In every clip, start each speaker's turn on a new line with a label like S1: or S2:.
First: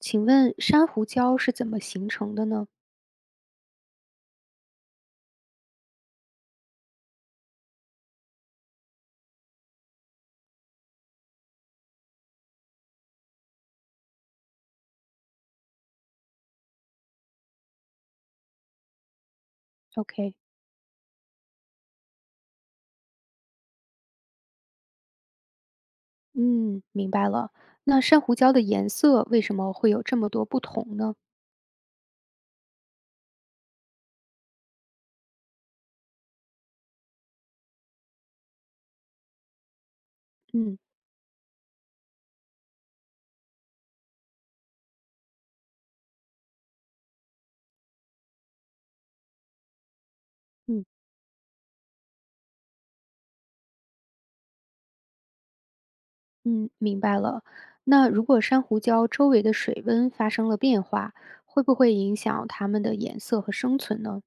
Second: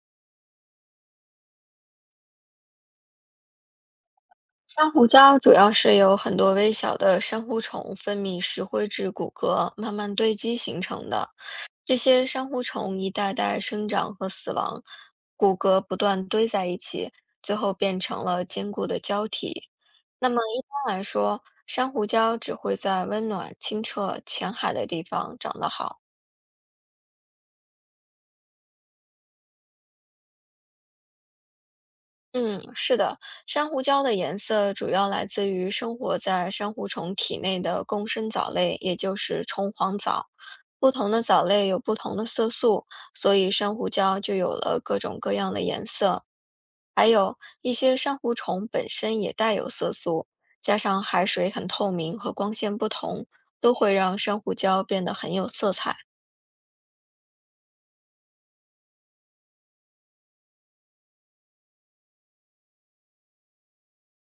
S1: 请问珊瑚礁是怎么形成的呢
S2: 珊瑚礁主要是由很多微小的珊瑚虫分泌石灰质骨骼慢慢堆积形成的。这些珊瑚虫一代代生长和死亡，骨骼不断堆在一起，最后变成了坚固的胶体。那
S1: ？OK，
S2: 么一般来说，珊瑚礁只会在温暖、清澈、浅海的地方长得好。
S1: 嗯，明白了。那珊瑚礁的颜色为什么会有这么多不同呢？
S2: 嗯，是的，珊瑚礁的颜色主要来自于生活在珊瑚虫体内的共生藻类，也就是虫黄藻。
S1: 嗯
S2: 不同的藻类有不同的色素，所以珊瑚礁就有了各种各样的颜色。还有一些珊瑚虫本身也带有色素，加
S1: 嗯
S2: 上海水很透明和光线不同，都会让珊瑚礁变得很有色彩。
S1: 嗯，明白了。那如果珊瑚礁周围的水温发生了变化，会不会影响它们的颜色和生存呢？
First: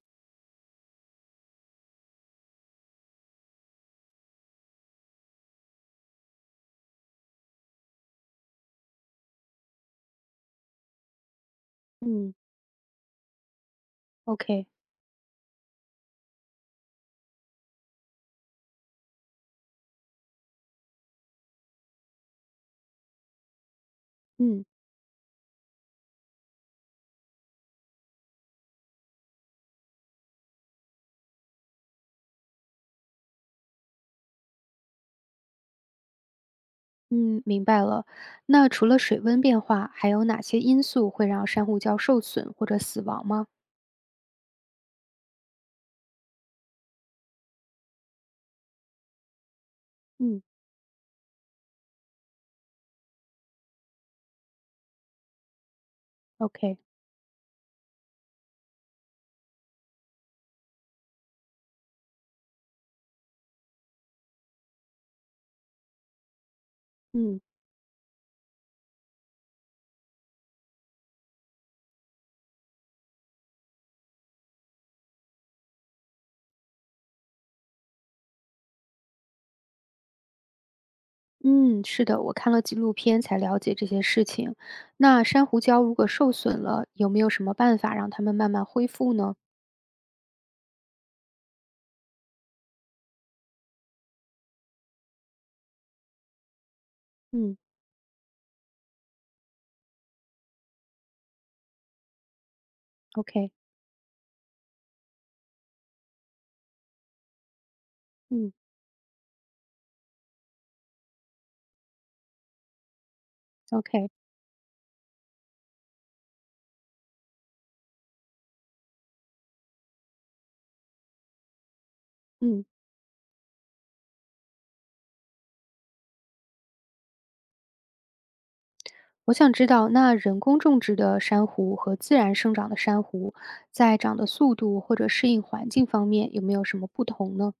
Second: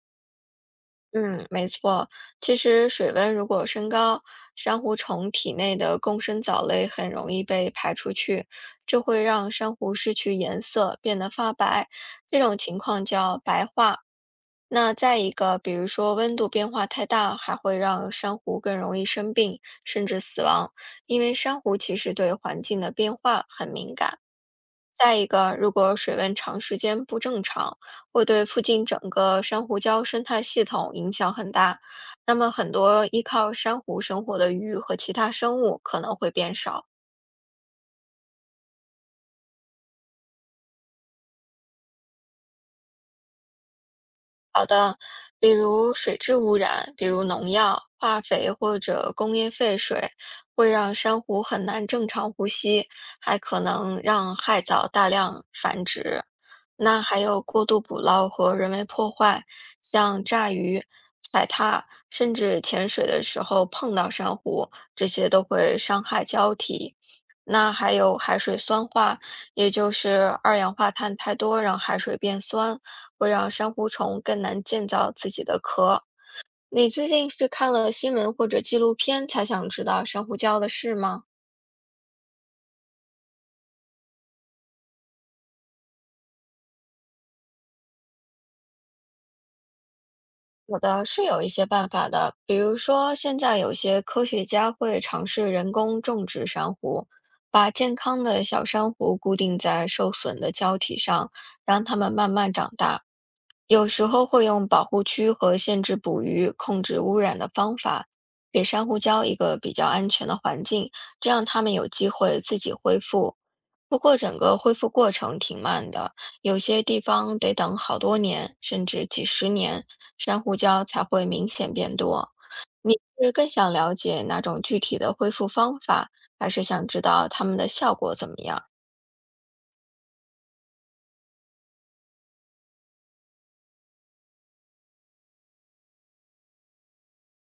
S2: 嗯，没错。其实水温如果升高，珊瑚虫体内的共生藻类很容易被排出去，这会让珊瑚失去颜色，变得发白。
S1: 嗯
S2: 这种情况叫白化。
S1: ，OK，
S2: 那再一个，比如说温度变化太大，还会让珊瑚更容易生病，甚至死亡，因为珊瑚其实对环境的变化很敏感。
S1: 嗯
S2: 再一个，如果水温长时间不正常，会对附近整个珊瑚礁生态系统影响很大。那么，很多依靠珊瑚生活的鱼和其他生物可能会变少。
S1: 嗯，明白了。那除了水温变化，还有哪些因素会让珊瑚礁受损或者死亡吗？
S2: 比如水质污染，比如农药、化肥或者工业废水，
S1: 嗯
S2: 会让珊瑚很难正常呼吸，还可能让海藻大量繁殖。
S1: ，OK，
S2: 那还有过度捕捞和人为破坏，像炸鱼、踩踏，甚至潜水的时候碰到珊瑚，这些都会伤害胶体。
S1: 嗯。
S2: 那还有海水酸化，也就是二氧化碳太多让海水变酸，会让珊瑚虫更难建造自己的壳。你最近是看了新闻或者纪录片才想知道珊瑚礁的事吗？
S1: 嗯，是的，我看了纪录片才了解这些事情。那珊瑚礁如果受损了，有没有什么办法让它们慢慢恢复呢？
S2: 有的是有一些办法的，比如说现在有些科学家会尝试人工种植珊瑚，
S1: 嗯
S2: 把健康的小珊瑚固定在受损的胶体上，让它们慢慢长大。
S1: ，OK，
S2: 有时候会用保护区和限制捕鱼、控制污染的方法，
S1: 嗯
S2: 给珊瑚礁一个比较安全的环境，这样它们有机会自己恢复。不
S1: ，OK，
S2: 过整个恢复过程挺慢的，有些地方得等好多年，甚至几十年，珊瑚礁才会明显变多。
S1: 嗯，
S2: 你是更想了解哪种具体的恢复方法，还是想知道它们的效果怎么样？
S1: 我想知道，那人工种植的珊瑚和自然生长的珊瑚，在长的速度或者适应环境方面有没有什么不同呢？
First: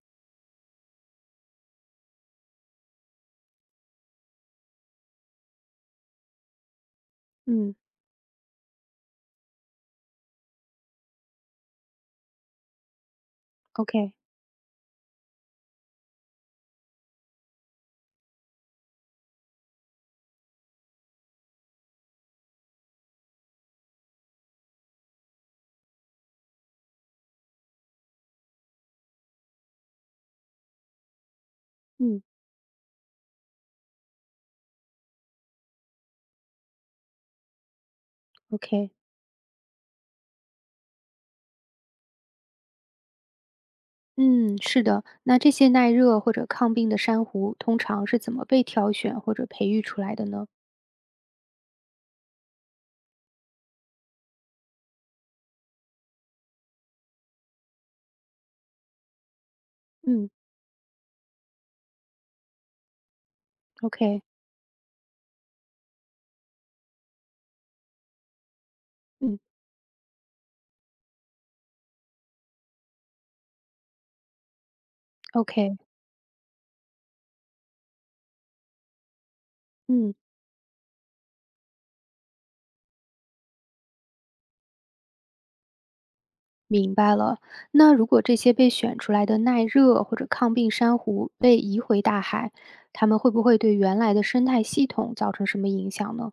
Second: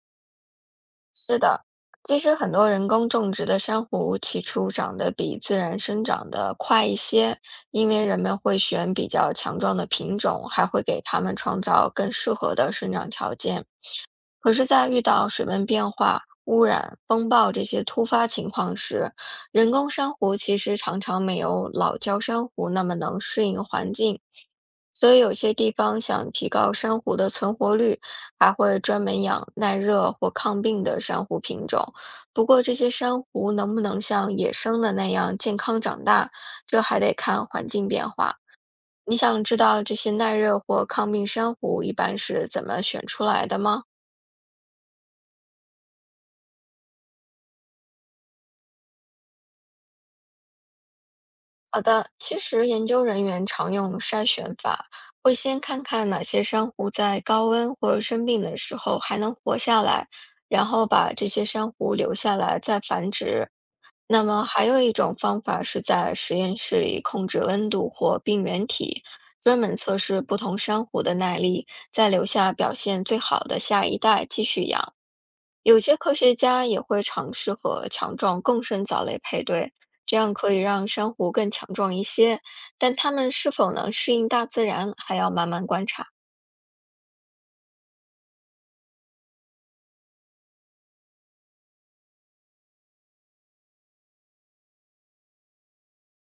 S2: 是的，其实很多人工种植的珊瑚起初长得比自然生长的快一些，
S1: 嗯
S2: 因为人们会选比较强壮的品种，还会给它们创造更适合的生长条件。
S1: ，OK，
S2: 可是，在遇到水温变化、污染、风暴这些突发情况时，人工珊瑚其实常常没有老礁珊瑚那么能适应环境。所以，有些地方想提高珊瑚的存活率，还会专门养耐热或抗病的珊瑚品种。
S1: 嗯
S2: 不过，这些珊瑚能不能像野生的那样健康长大，这还得看环境变化。
S1: ，OK，
S2: 你想知道这些耐热或抗病珊瑚一般是怎么选出来的吗？
S1: 嗯，是的。那这些耐热或者抗病的珊瑚，通常是怎么被挑选或者培育出来的呢？
S2: 好的，其实研究人员常用筛选法，会先看看哪些珊瑚在高温或生病的时候还能活下来，
S1: 嗯
S2: 然后把这些珊瑚留下来再繁殖。
S1: ，OK，
S2: 那么还有一种方法是在实验室里控制温度或病原体，
S1: 嗯。
S2: 专门测试不同珊瑚的耐力，再留下表现最好的下一代继续养。
S1: OK，
S2: 有些科学家也会尝试和强壮共生藻类配对，这
S1: 嗯，
S2: 样可以让珊瑚更强壮一些。但它们是否能适应大自然，还要慢慢观察。
S1: 明白了。那如果这些被选出来的耐热或者抗病珊瑚被移回大海，它们会不会对原来的生态系统造成什么影响呢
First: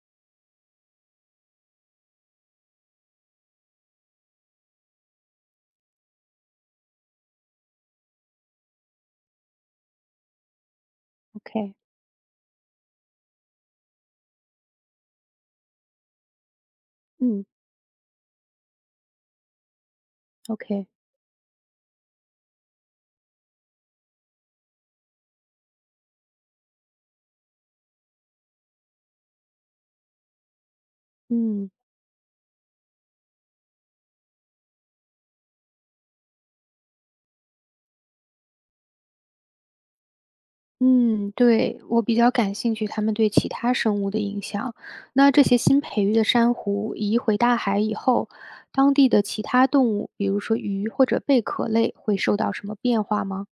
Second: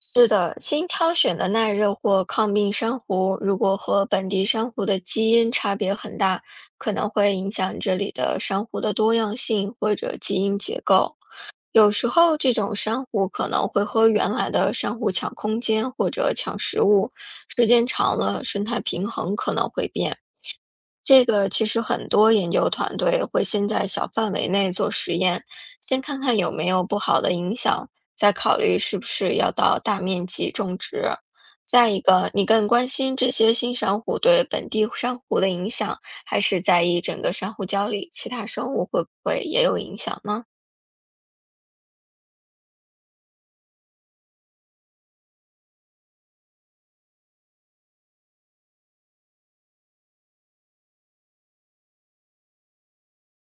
S2: 是的，新挑选的耐热或抗病珊瑚，如果和本地珊瑚的基因差别很大，可能会影响这里的珊瑚的多样性或者基因结构。
S1: ？OK，
S2: 有时候这种珊瑚可能会和原来的珊瑚抢空间或者抢食物，
S1: 嗯
S2: 时间长了生态平衡可能会变。
S1: ，OK，
S2: 这个其实很多研究团队会先在小范围内做实验，先看看有没有不好的影响，再考虑是不是要到大面积种植。
S1: 嗯
S2: 再一个，你更关心这些新珊瑚对本地珊瑚的影响，还是在意整个珊瑚礁里其他生物会不会也有影响呢？
S1: 嗯，对，我比较感兴趣它们对其他生物的影响。那这些新培育的珊瑚移回大海以后，当地的其他动物，比如说鱼或者贝壳类，会受到什么变化吗？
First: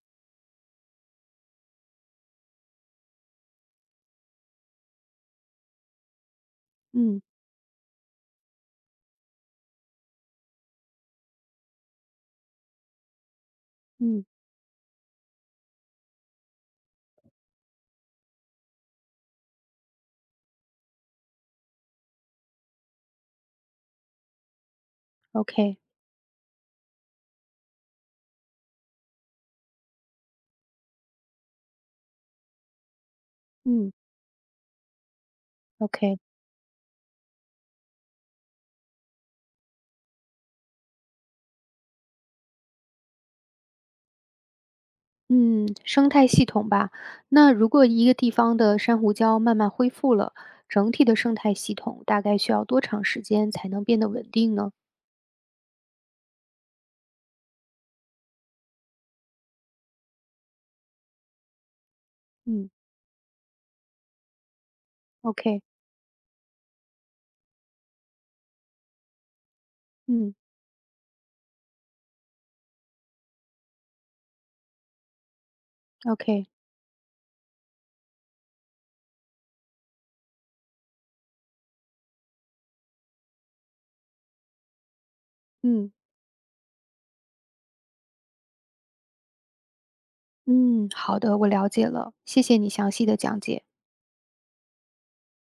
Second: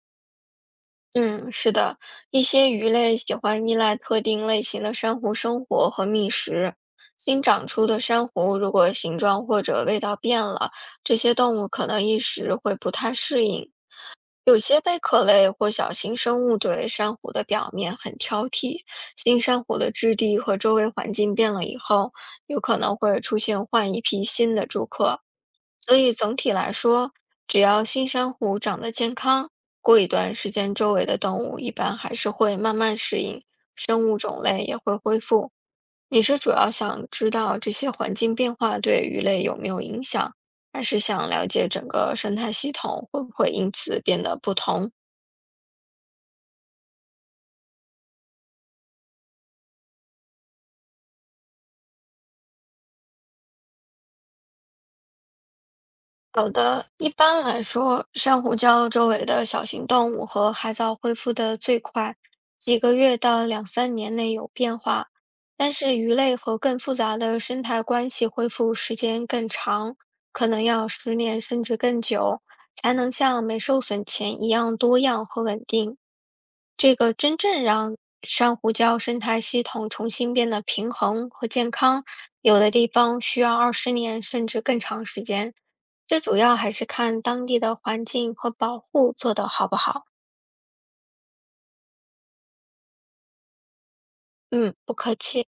S2: 嗯，是的，一些鱼类喜欢依赖特定类型的珊瑚生活和觅食。
S1: 嗯
S2: 新长出的珊瑚如果形状或者味道变了，这些动物可能一时会不太适应。
S1: 嗯
S2: 有些贝壳类或小型生物对珊瑚的表面很挑剔，新珊瑚的质地和周围环境变了以后，有可能会出现换一批新的住客。
S1: ，OK，
S2: 所以总体来说，只要新珊瑚长得健康，过一段时间，周围的动物一般还是会慢慢适应，
S1: 嗯
S2: 生物种类也会恢复。
S1: ，OK。
S2: 你是主要想知道这些环境变化对鱼类有没有影响，还是想了解整个生态系统会不会因此变得不同？
S1: 嗯，生态系统吧。那如果一个地方的珊瑚礁慢慢恢复了，整体的生态系统大概需要多长时间才能变得稳定呢？
S2: 好的，一般来说，珊瑚礁周围的小型动物和海藻恢复得最快，
S1: 嗯
S2: 几个月到两三年内有变化。
S1: ，OK，
S2: 但是鱼类和更复杂的生态关系恢复时间更长，
S1: 嗯
S2: 可能要十年甚至更久，才能像没受损前一样多样和稳定。
S1: ，OK，
S2: 这个真正让珊瑚礁生态系统重新变得平衡和健康，有的地方需要20年甚至更长时间。
S1: 嗯
S2: 这主要还是看当地的环境和保护做得好不好。
S1: 嗯，好的，我了解了，谢谢你详细的讲解。
S2: 嗯，不客气。